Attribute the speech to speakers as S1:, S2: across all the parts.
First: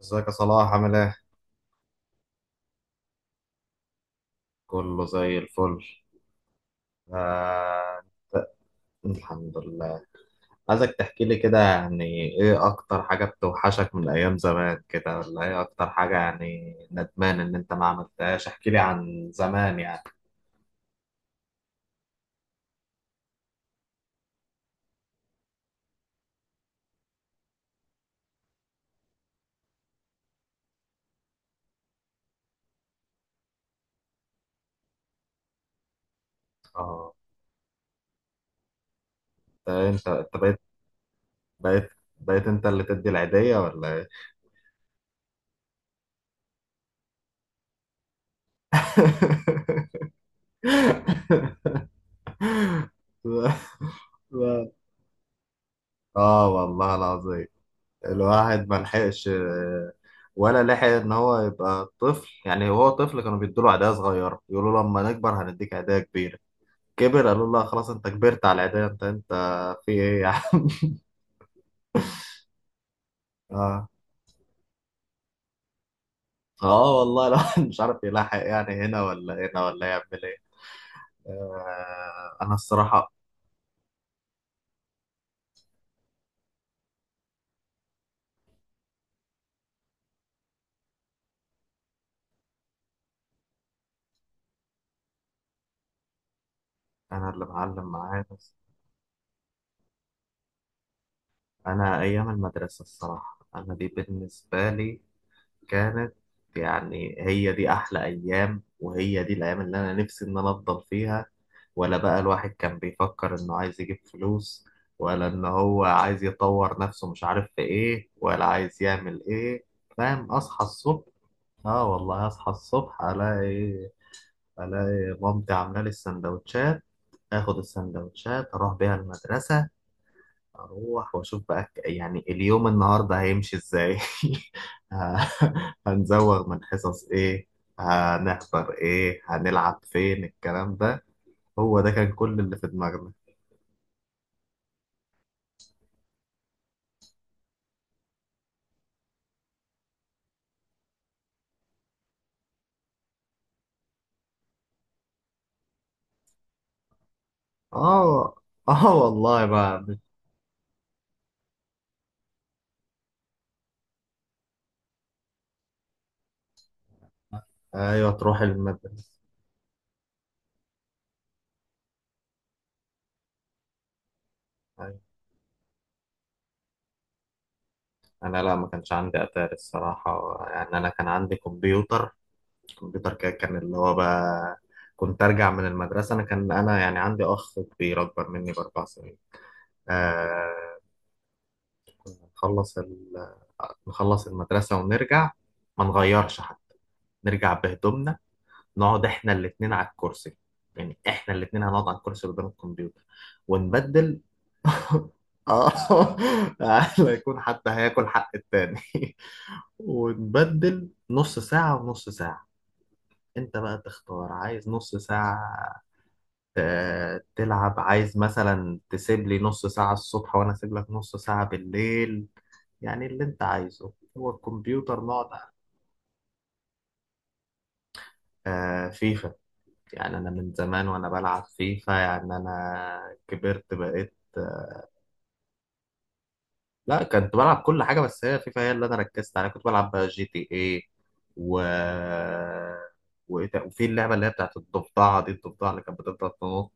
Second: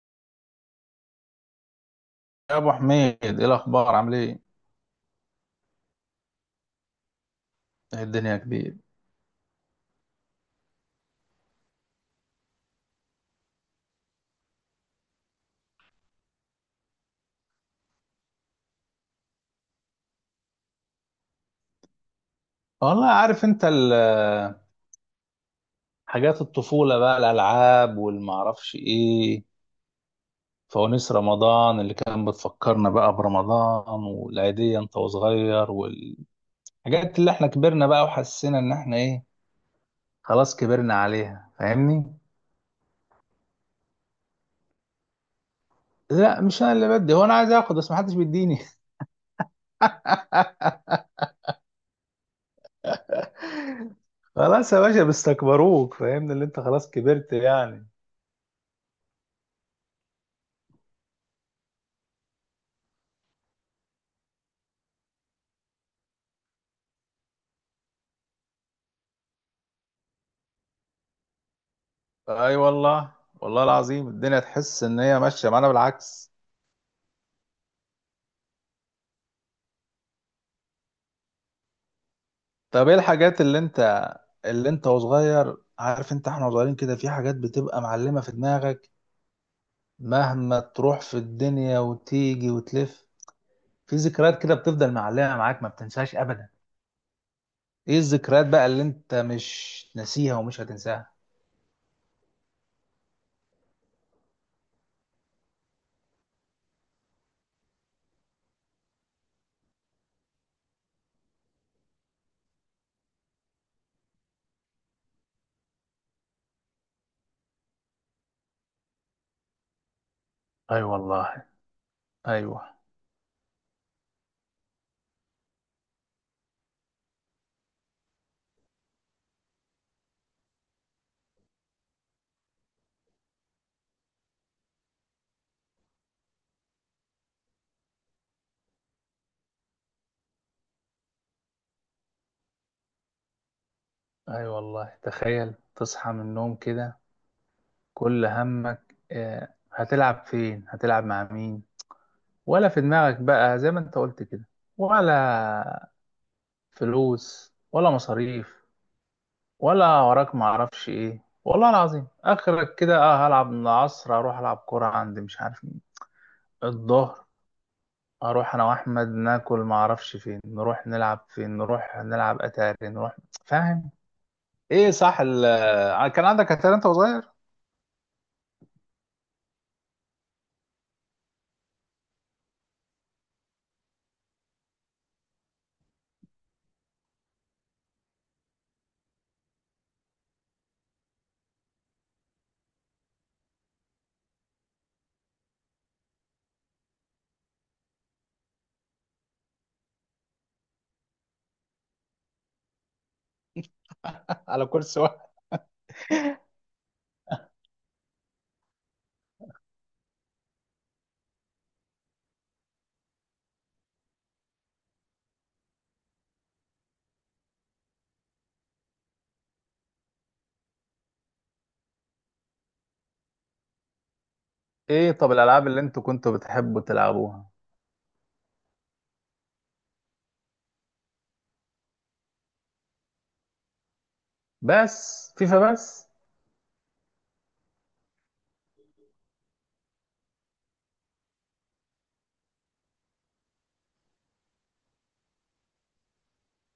S1: ازيك يا صلاح عامل ايه؟
S2: يا ابو حميد، ايه الاخبار عامل ايه؟
S1: كله زي الفل. آه...
S2: إيه الدنيا كبير.
S1: الحمد لله. عايزك تحكي لي كده، يعني ايه اكتر حاجة بتوحشك من ايام زمان كده، ولا ايه اكتر حاجة يعني ندمان ان انت ما عملتهاش؟ احكي لي عن زمان يعني.
S2: والله عارف انت حاجات الطفوله بقى، الالعاب والمعرفش ايه، فوانيس رمضان اللي كان بتفكرنا بقى برمضان، والعيديه انت وصغير، والحاجات
S1: اه،
S2: اللي احنا كبرنا بقى وحسينا ان احنا ايه،
S1: انت
S2: خلاص كبرنا عليها
S1: بقيت
S2: فاهمني.
S1: بقيت انت اللي تدي العيدية ولا ايه؟
S2: لا مش انا اللي بدي، هو انا عايز اخد بس محدش بيديني.
S1: لا، لا.
S2: خلاص يا باشا بيستكبروك فاهمني اللي
S1: اه
S2: انت خلاص
S1: والله
S2: كبرت
S1: العظيم،
S2: يعني.
S1: الواحد ما لحقش، ولا لحق ان هو يبقى طفل، يعني هو طفل كانوا بيدوا له عيدية صغيرة يقولوا له لما نكبر هنديك عيدية كبيرة، كبر قالوا له لا خلاص انت كبرت على العيدية، انت في ايه يعني.
S2: اي والله. والله
S1: اه،
S2: العظيم الدنيا تحس ان هي ماشيه معانا بالعكس.
S1: اه، والله الواحد مش عارف يلاحق، يعني هنا ولا هنا ولا يعمل ايه. انا
S2: طب ايه
S1: الصراحة،
S2: الحاجات اللي انت، اللي انت وصغير، عارف انت احنا وصغيرين كده في حاجات بتبقى معلمه في دماغك، مهما تروح في الدنيا وتيجي وتلف، في ذكريات كده بتفضل معلمه معاك ما بتنساهاش ابدا.
S1: انا اللي معلم
S2: ايه
S1: معايا
S2: الذكريات
S1: بس
S2: بقى اللي انت مش ناسيها ومش هتنساها؟
S1: انا ايام المدرسة. الصراحة انا دي بالنسبة لي كانت، يعني هي دي احلى ايام، وهي دي الايام اللي انا نفسي ان انا افضل فيها، ولا بقى الواحد كان بيفكر إنه عايز يجيب فلوس، ولا إن هو عايز يطور نفسه، مش عارف في إيه، ولا عايز يعمل إيه. فاهم، أصحى
S2: اي
S1: الصبح،
S2: والله.
S1: آه والله أصحى
S2: ايوه.
S1: الصبح ألاقي، مامتي عاملة لي السندوتشات، آخد السندوتشات أروح بيها المدرسة، أروح وأشوف بقى يعني اليوم النهاردة هيمشي إزاي، ه- هنزوغ من حصص ايه، هنحضر ايه، هنلعب فين، الكلام ده هو ده كان كل اللي في دماغنا.
S2: اي والله تخيل تصحى من النوم كده كل همك آه، هتلعب فين هتلعب مع مين، ولا في دماغك بقى زي ما انت قلت كده، ولا فلوس ولا
S1: اه،
S2: مصاريف،
S1: اه والله بقى.
S2: ولا وراك معرفش ايه. والله العظيم اخرك كده اه هلعب من العصر اروح العب كرة عند مش عارف مين الظهر.
S1: ايوه تروح
S2: اروح انا
S1: المدرسه.
S2: واحمد ناكل معرفش فين، نروح نلعب فين، نروح نلعب اتاري، نروح فاهم. ايه
S1: أيوة.
S2: صح آه، كان عندك اتاري انت وصغير؟
S1: انا لا، ما كانش عندي اتاري الصراحه، يعني انا كان عندي كمبيوتر. الكمبيوتر كده كان اللي هو بقى كنت ارجع من المدرسه، انا كان انا يعني عندي اخ كبير اكبر مني ب4 سنين. آه، نخلص ال... نخلص المدرسه ونرجع، ما نغيرش حتى، نرجع بهدومنا، نقعد احنا الاتنين على الكرسي، يعني احنا الاتنين هنقعد على الكرسي قدام الكمبيوتر ونبدل.
S2: على كرسي واحد؟
S1: اه، لا يكون حد هياكل حق التاني. ونبدل نص ساعة ونص ساعة، انت بقى تختار عايز نص ساعة تلعب، عايز مثلا تسيب لي نص ساعة الصبح وانا اسيب لك نص ساعة بالليل، يعني اللي انت عايزه هو الكمبيوتر
S2: ايه طب
S1: نقعد.
S2: الالعاب اللي انتوا كنتوا بتحبوا تلعبوها؟
S1: آه، فيفا، يعني انا من زمان وانا بلعب فيفا، يعني انا كبرت بقيت.
S2: بس فيفا بس؟
S1: لا، كنت بلعب كل حاجة، بس هي فيفا هي اللي أنا ركزت عليها، كنت بلعب بقى جي تي إيه، و وإيه وفي اللعبة اللي هي بتاعت الضفدعة دي، الضفدعة اللي كانت بتفضل تنط،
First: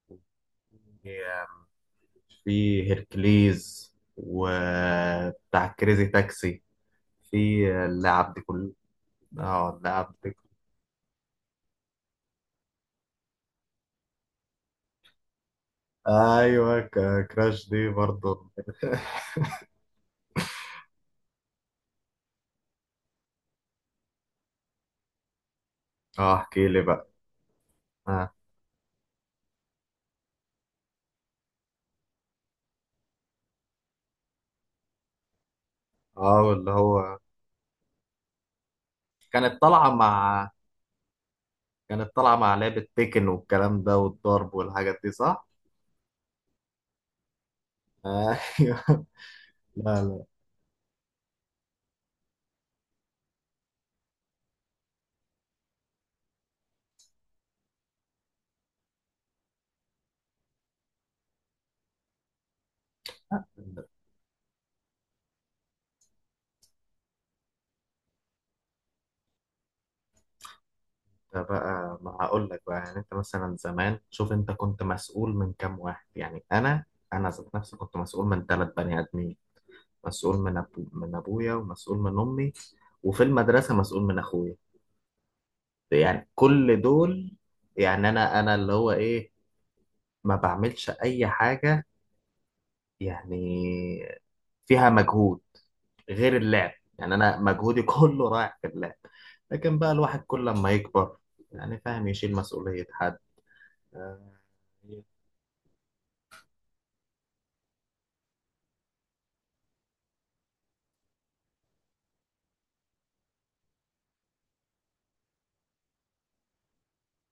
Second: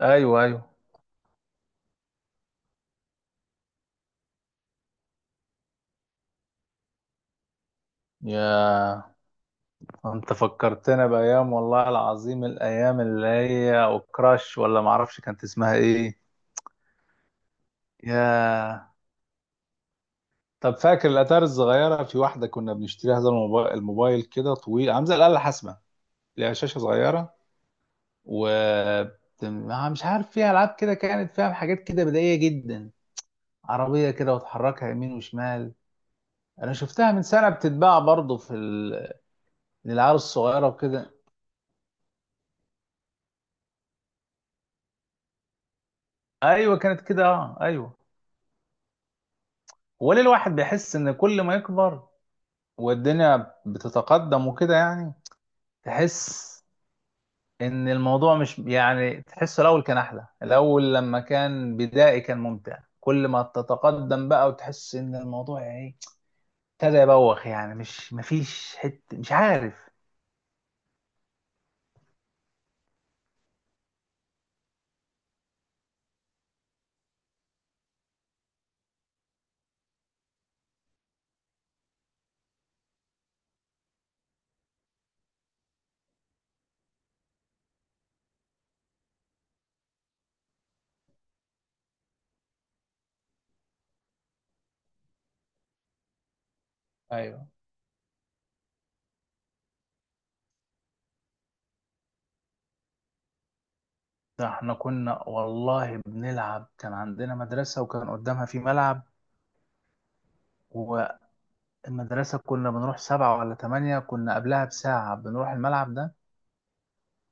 S2: ايوه ايوه.
S1: هي- في هيركليز وبتاع كريزي تاكسي، في اللعب دي كلها.
S2: يا
S1: اه، اللعب
S2: انت
S1: دي.
S2: فكرتنا بايام والله العظيم، الايام اللي هي وكراش ولا معرفش كانت اسمها ايه.
S1: ايوه، كراش دي برضو.
S2: يا طب فاكر الاتاري الصغيره، في واحده كنا بنشتريها زي الموبايل، الموبايل كده طويل عامل زي الاله الحاسبه،
S1: اه
S2: ليها
S1: احكي
S2: شاشه
S1: لي بقى.
S2: صغيره
S1: اه،
S2: و مش عارف فيها العاب كده، كانت فيها حاجات كده بدائيه جدا، عربيه كده وتحركها يمين وشمال.
S1: اه، اللي
S2: انا شفتها
S1: هو
S2: من سنه بتتباع برضه في
S1: كانت طالعة
S2: للعيال
S1: مع
S2: الصغيره وكده.
S1: كانت طالعة مع لعبة تيكن، والكلام ده والضرب والحاجات دي، صح؟
S2: ايوه كانت كده اه ايوه.
S1: ايوه. لا،
S2: وليه
S1: لا،
S2: الواحد بيحس ان كل ما يكبر والدنيا بتتقدم وكده، يعني تحس ان الموضوع مش يعني، تحسه الاول كان احلى، الاول لما كان بدائي كان ممتع، كل ما
S1: لا.
S2: تتقدم بقى وتحس ان الموضوع يعني ايه ابتدى يبوخ يعني. مش مفيش حته مش عارف.
S1: ده بقى ما هقول لك بقى، يعني انت مثلا زمان شوف، انت كنت مسؤول من كام واحد؟ يعني انا، انا ذات نفسي كنت مسؤول من 3 بني ادمين، مسؤول من أبو من ابويا، ومسؤول من امي، وفي المدرسه مسؤول من اخويا، يعني كل دول. يعني انا اللي هو ايه، ما بعملش اي حاجه يعني فيها مجهود غير اللعب، يعني انا
S2: ايوه
S1: مجهودي كله رايح في اللعب. لكن بقى الواحد كل لما يكبر يعني، فاهم، يشيل مسؤولية حد. آه.
S2: ده احنا كنا والله بنلعب، كان عندنا مدرسة وكان قدامها في ملعب، والمدرسة كنا بنروح سبعة ولا تمانية، كنا قبلها بساعة بنروح الملعب ده.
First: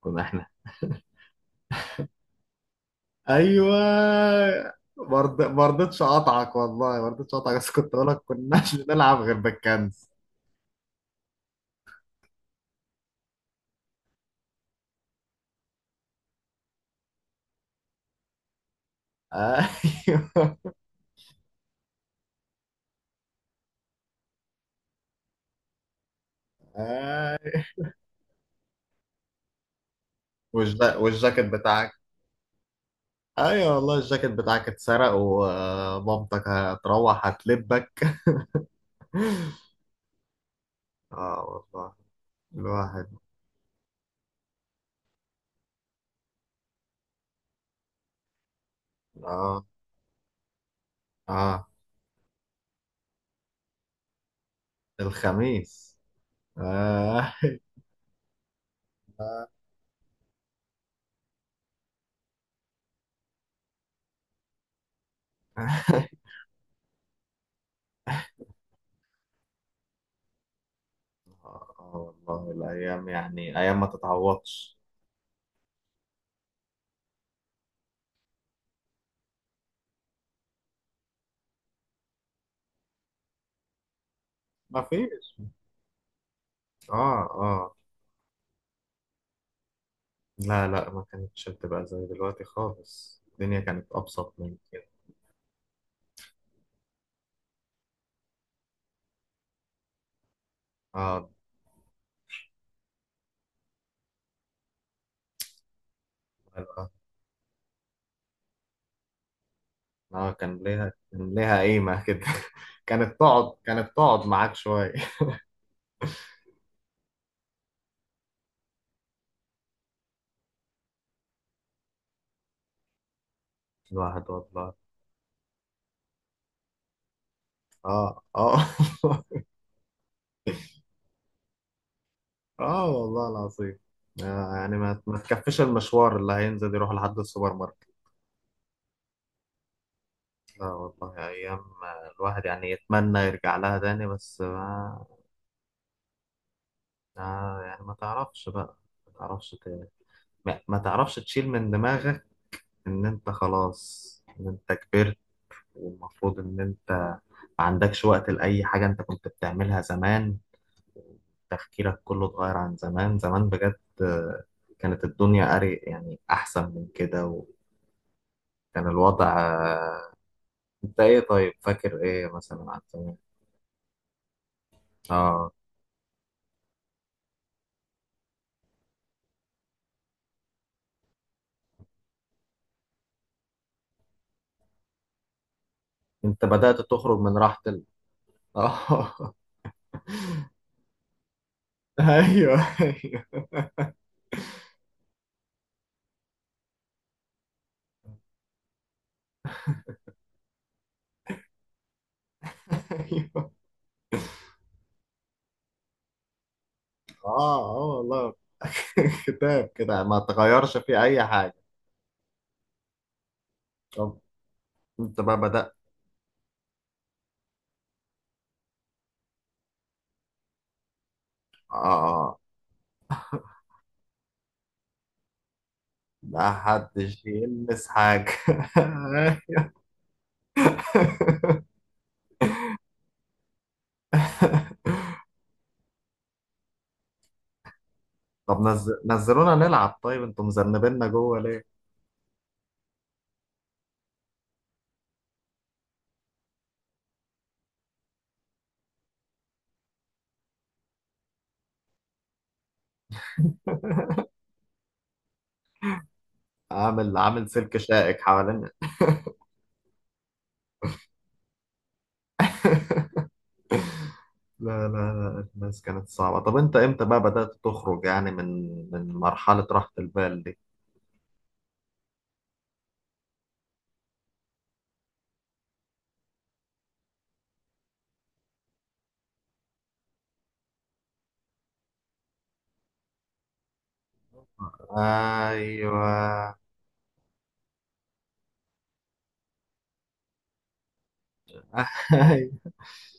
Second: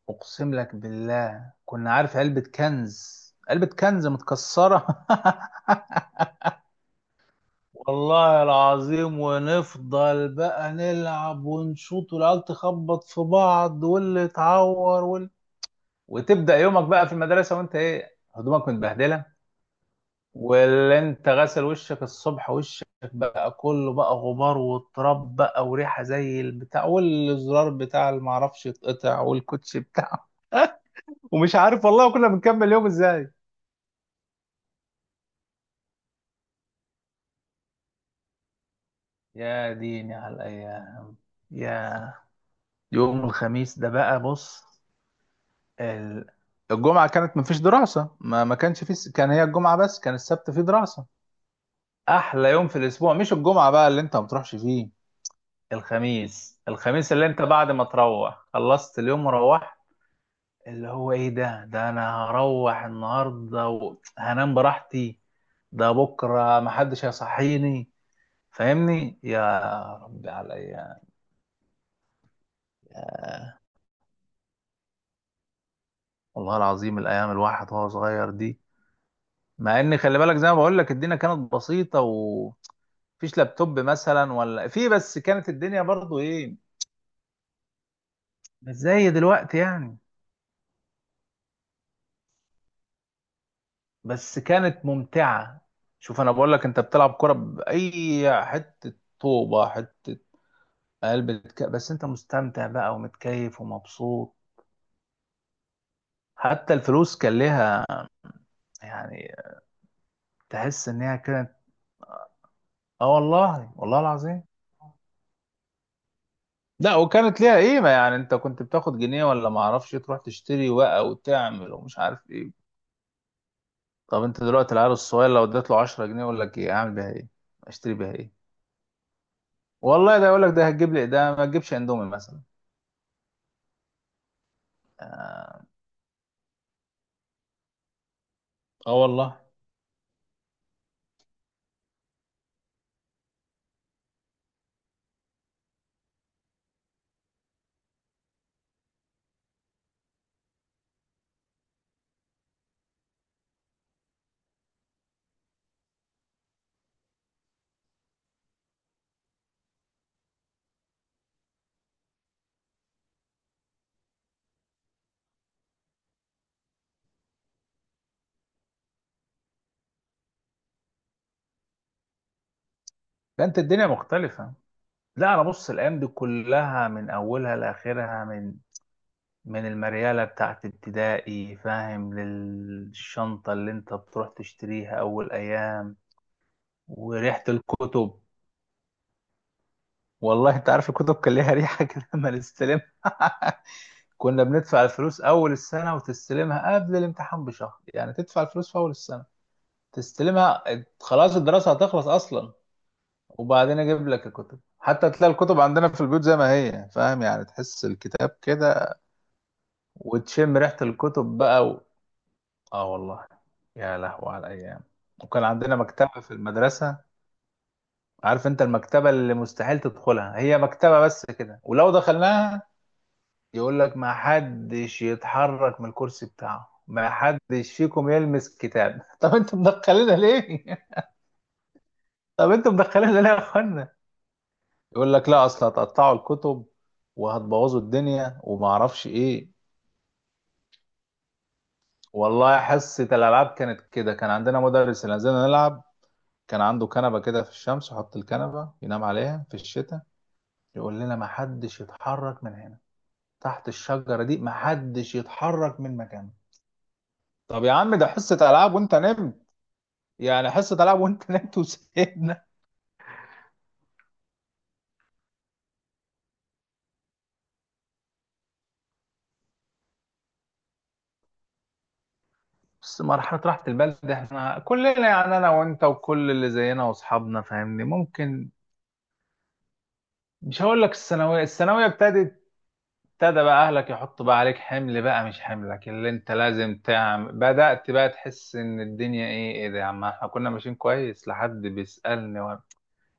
S1: كنا احنا.
S2: اقسم لك بالله كنا عارف، علبة كنز، علبة كنز
S1: ايوه
S2: متكسرة.
S1: مرض، ما رضيتش اقطعك، والله ما رضيتش اقطعك، بس كنت اقول لك
S2: والله
S1: كناش بنلعب
S2: العظيم
S1: غير بالكنز.
S2: ونفضل بقى نلعب ونشوط، والعيال تخبط في بعض، واللي اتعور وتبدأ يومك بقى في المدرسة وانت ايه هدومك متبهدلة،
S1: ايوه.
S2: واللي انت غسل وشك الصبح، وشك بقى كله بقى غبار وتراب بقى، وريحة زي البتاع،
S1: أيوة.
S2: والزرار بتاع اللي معرفش يتقطع، والكوتش بتاعه.
S1: والجاكيت
S2: ومش عارف
S1: بتاعك.
S2: والله كنا بنكمل يوم ازاي.
S1: ايوه والله الجاكيت بتاعك اتسرق ومامتك هتروح هتلبك.
S2: يا ديني على الأيام.
S1: اه والله
S2: يا
S1: الواحد.
S2: يوم الخميس ده بقى بص، ال- الجمعة كانت مفيش دراسة، ما كانش في كان هي
S1: اه،
S2: الجمعة بس، كان السبت فيه دراسة.
S1: اه.
S2: أحلى يوم في الأسبوع مش الجمعة بقى اللي أنت ما بتروحش فيه،
S1: الخميس.
S2: الخميس. الخميس اللي
S1: آه.
S2: أنت بعد ما تروح خلصت اليوم
S1: آه.
S2: وروحت، اللي هو إيه ده، ده أنا هروح النهاردة وهنام براحتي، ده بكرة محدش هيصحيني فاهمني. يا ربي على الأيام.
S1: آه والله الأيام يعني أيام ما تتعوضش.
S2: والله العظيم الأيام الواحد وهو صغير دي، مع ان خلي بالك زي ما بقول لك الدنيا كانت بسيطه ومفيش لابتوب مثلا ولا
S1: ما
S2: في، بس
S1: فيش.
S2: كانت الدنيا برضو ايه،
S1: آه، آه.
S2: مش زي دلوقتي يعني.
S1: لا، لا، ما كانتش بتبقى زي دلوقتي خالص، الدنيا كانت أبسط
S2: بس
S1: من
S2: كانت
S1: كده.
S2: ممتعه. شوف انا بقول لك، انت بتلعب كره باي حته، طوبه حته
S1: آه،
S2: قلب بس انت مستمتع بقى ومتكيف ومبسوط،
S1: آه.
S2: حتى
S1: آه،
S2: الفلوس كان ليها يعني
S1: آه، كان
S2: تحس
S1: ليها
S2: ان هي
S1: كان
S2: كانت،
S1: ليها قيمة كده،
S2: اه
S1: كانت تقعد
S2: والله.
S1: كانت
S2: والله
S1: تقعد
S2: العظيم
S1: معاك شوية.
S2: لا وكانت ليها قيمه، يعني انت كنت بتاخد جنيه ولا ما اعرفش تروح تشتري بقى وتعمل ومش عارف ايه. طب
S1: الواحد
S2: انت
S1: والله.
S2: دلوقتي العيال الصغير لو اديت له 10 جنيه يقول لك ايه، اعمل بيها ايه اشتري بيها
S1: آه،
S2: ايه؟
S1: آه.
S2: والله ده يقول لك ده هتجيب لي ده، ما تجيبش اندومي مثلا.
S1: آه والله العظيم. آه، يعني ما، تكفيش المشوار اللي هينزل يروح لحد السوبر ماركت.
S2: اه والله
S1: لا والله أيام الواحد يعني يتمنى يرجع لها تاني، بس يعني ما تعرفش بقى، ما تعرفش ت... ما تعرفش تشيل من دماغك إن أنت خلاص، إن أنت كبرت، والمفروض إن أنت ما عندكش وقت لأي حاجة أنت كنت بتعملها زمان، تفكيرك كله اتغير عن زمان. زمان بجد، كانت الدنيا أري يعني أحسن من كده، وكان الوضع، أنت إيه؟ طيب فاكر إيه مثلا عن زمان؟
S2: فانت الدنيا مختلفة. لا انا
S1: آه.
S2: بص، الايام دي كلها من اولها لاخرها، من المريالة بتاعت ابتدائي فاهم، للشنطة اللي انت بتروح تشتريها اول ايام،
S1: أنت بدأت تخرج من
S2: وريحة
S1: راحة.
S2: الكتب.
S1: اه.
S2: والله انت عارف الكتب كان ليها ريحة كده لما
S1: ايوه،
S2: نستلمها.
S1: ايوه.
S2: كنا بندفع الفلوس اول السنة وتستلمها قبل الامتحان بشهر، يعني تدفع الفلوس في اول السنة تستلمها خلاص الدراسة هتخلص أصلا،
S1: ايوه.
S2: وبعدين أجيب لك الكتب. حتى تلاقي الكتب عندنا في البيوت زي ما هي فاهم، يعني
S1: اه،
S2: تحس
S1: اه والله.
S2: الكتاب كده،
S1: كتاب كده ما
S2: وتشم
S1: تغيرش
S2: ريحة
S1: فيه اي
S2: الكتب
S1: حاجه.
S2: بقى. آه والله. يا
S1: طب
S2: لهوي على الأيام.
S1: انت بقى
S2: وكان
S1: بدأت.
S2: عندنا مكتبة في المدرسة، عارف أنت المكتبة اللي مستحيل تدخلها، هي مكتبة بس كده ولو
S1: اه.
S2: دخلناها يقول لك ما حدش يتحرك من الكرسي
S1: لا
S2: بتاعه، ما
S1: حدش
S2: حدش
S1: يلمس
S2: فيكم
S1: حاجه.
S2: يلمس كتاب. طب انتوا مدخلينها ليه؟ طب انتوا مدخلينها ليه يا اخوانا؟ يقول لك لا اصل هتقطعوا الكتب وهتبوظوا الدنيا
S1: طب
S2: وما اعرفش ايه.
S1: نزلونا نلعب، طيب انتوا مذنبيننا جوه ليه؟
S2: والله حصة الالعاب كانت كده، كان عندنا مدرس اللي نزلنا نلعب، كان عنده كنبة كده في الشمس يحط الكنبة ينام عليها في الشتاء، يقول لنا ما حدش يتحرك من هنا، تحت الشجرة دي ما حدش يتحرك من مكانه.
S1: عامل
S2: طب يا
S1: سلك
S2: عم ده
S1: شائك
S2: حصة
S1: حوالينا.
S2: العاب وانت نمت، يعني حصة العاب وانت نمت وسيبنا.
S1: لا، لا، لا، الناس كانت صعبة. طب انت امتى بقى بدأت تخرج يعني من مرحلة راحة البال دي؟
S2: بس مرحلة راحة البال ده احنا كلنا يعني انا وانت وكل اللي زينا واصحابنا فاهمني، ممكن مش هقول لك الثانويه، الثانويه ابتدت، ابتدى بقى اهلك يحطوا بقى عليك حمل بقى مش حملك اللي انت
S1: ايوه.
S2: لازم تعمل، بدات بقى تحس ان الدنيا ايه، ايه ده يا عم احنا كنا ماشيين كويس لحد بيسالني وانا،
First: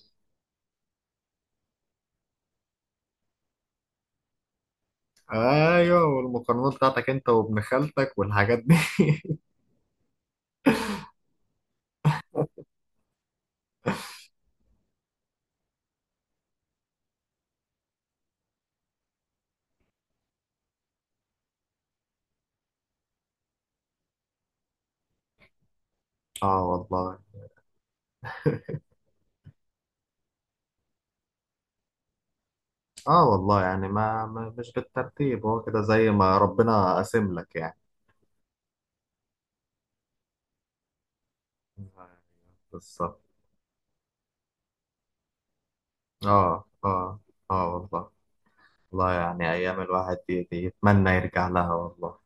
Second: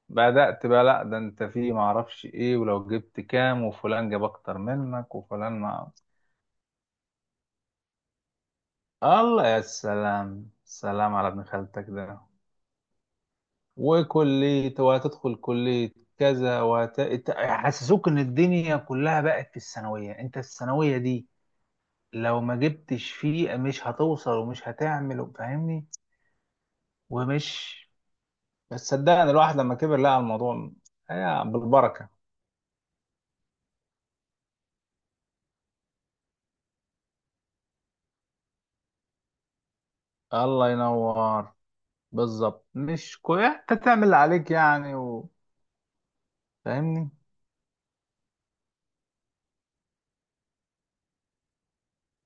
S2: بدات بقى لا ده انت في ما اعرفش ايه، ولو جبت كام، وفلان جاب اكتر منك، وفلان ما.
S1: ايوه، والمقارنات بتاعتك انت وابن خالتك والحاجات دي.
S2: الله يا سلام سلام على ابن خالتك ده، وكلية وهتدخل كلية كذا يحسسوك ان الدنيا كلها بقت في الثانوية، انت الثانوية دي لو ما جبتش فيه مش هتوصل ومش هتعمل فاهمني.
S1: اه والله.
S2: ومش، بس صدقني الواحد لما كبر لقى الموضوع هي بالبركة.
S1: اه والله، يعني ما, ما مش بالترتيب، هو كده زي ما ربنا قاسم لك يعني.
S2: الله ينور.
S1: أيوة،
S2: بالظبط
S1: بالظبط.
S2: مش كويس انت تعمل اللي عليك يعني
S1: اه،
S2: فاهمني.
S1: اه. اه والله. والله يعني ايام الواحد دي، يتمنى يرجع لها والله.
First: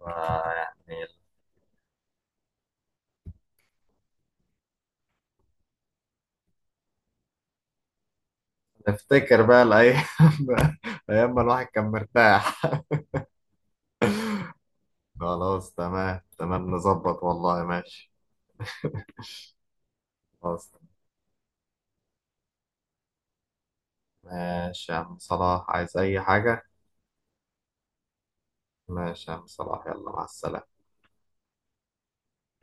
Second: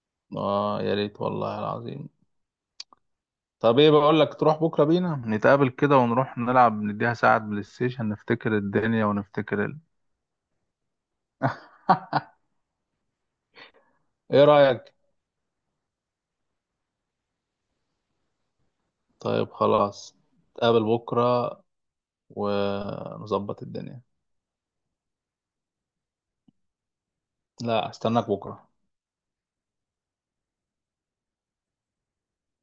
S2: اه يا
S1: يعني
S2: ريت والله العظيم. طب ايه بقول لك تروح بكرة بينا نتقابل كده ونروح نلعب، نديها ساعة بلاي ستيشن نفتكر الدنيا
S1: نفتكر بقى
S2: ونفتكر
S1: الايام. ايام ما الواحد كان مرتاح.
S2: ايه رأيك؟
S1: خلاص، تمام، تمام، نظبط والله ماشي.
S2: طيب خلاص
S1: خلاص.
S2: نتقابل بكرة ونظبط الدنيا.
S1: ماشي يا عم صلاح، عايز اي حاجة؟
S2: لا استناك بكرة.
S1: ماشي يا عم صلاح، يلا مع السلامة.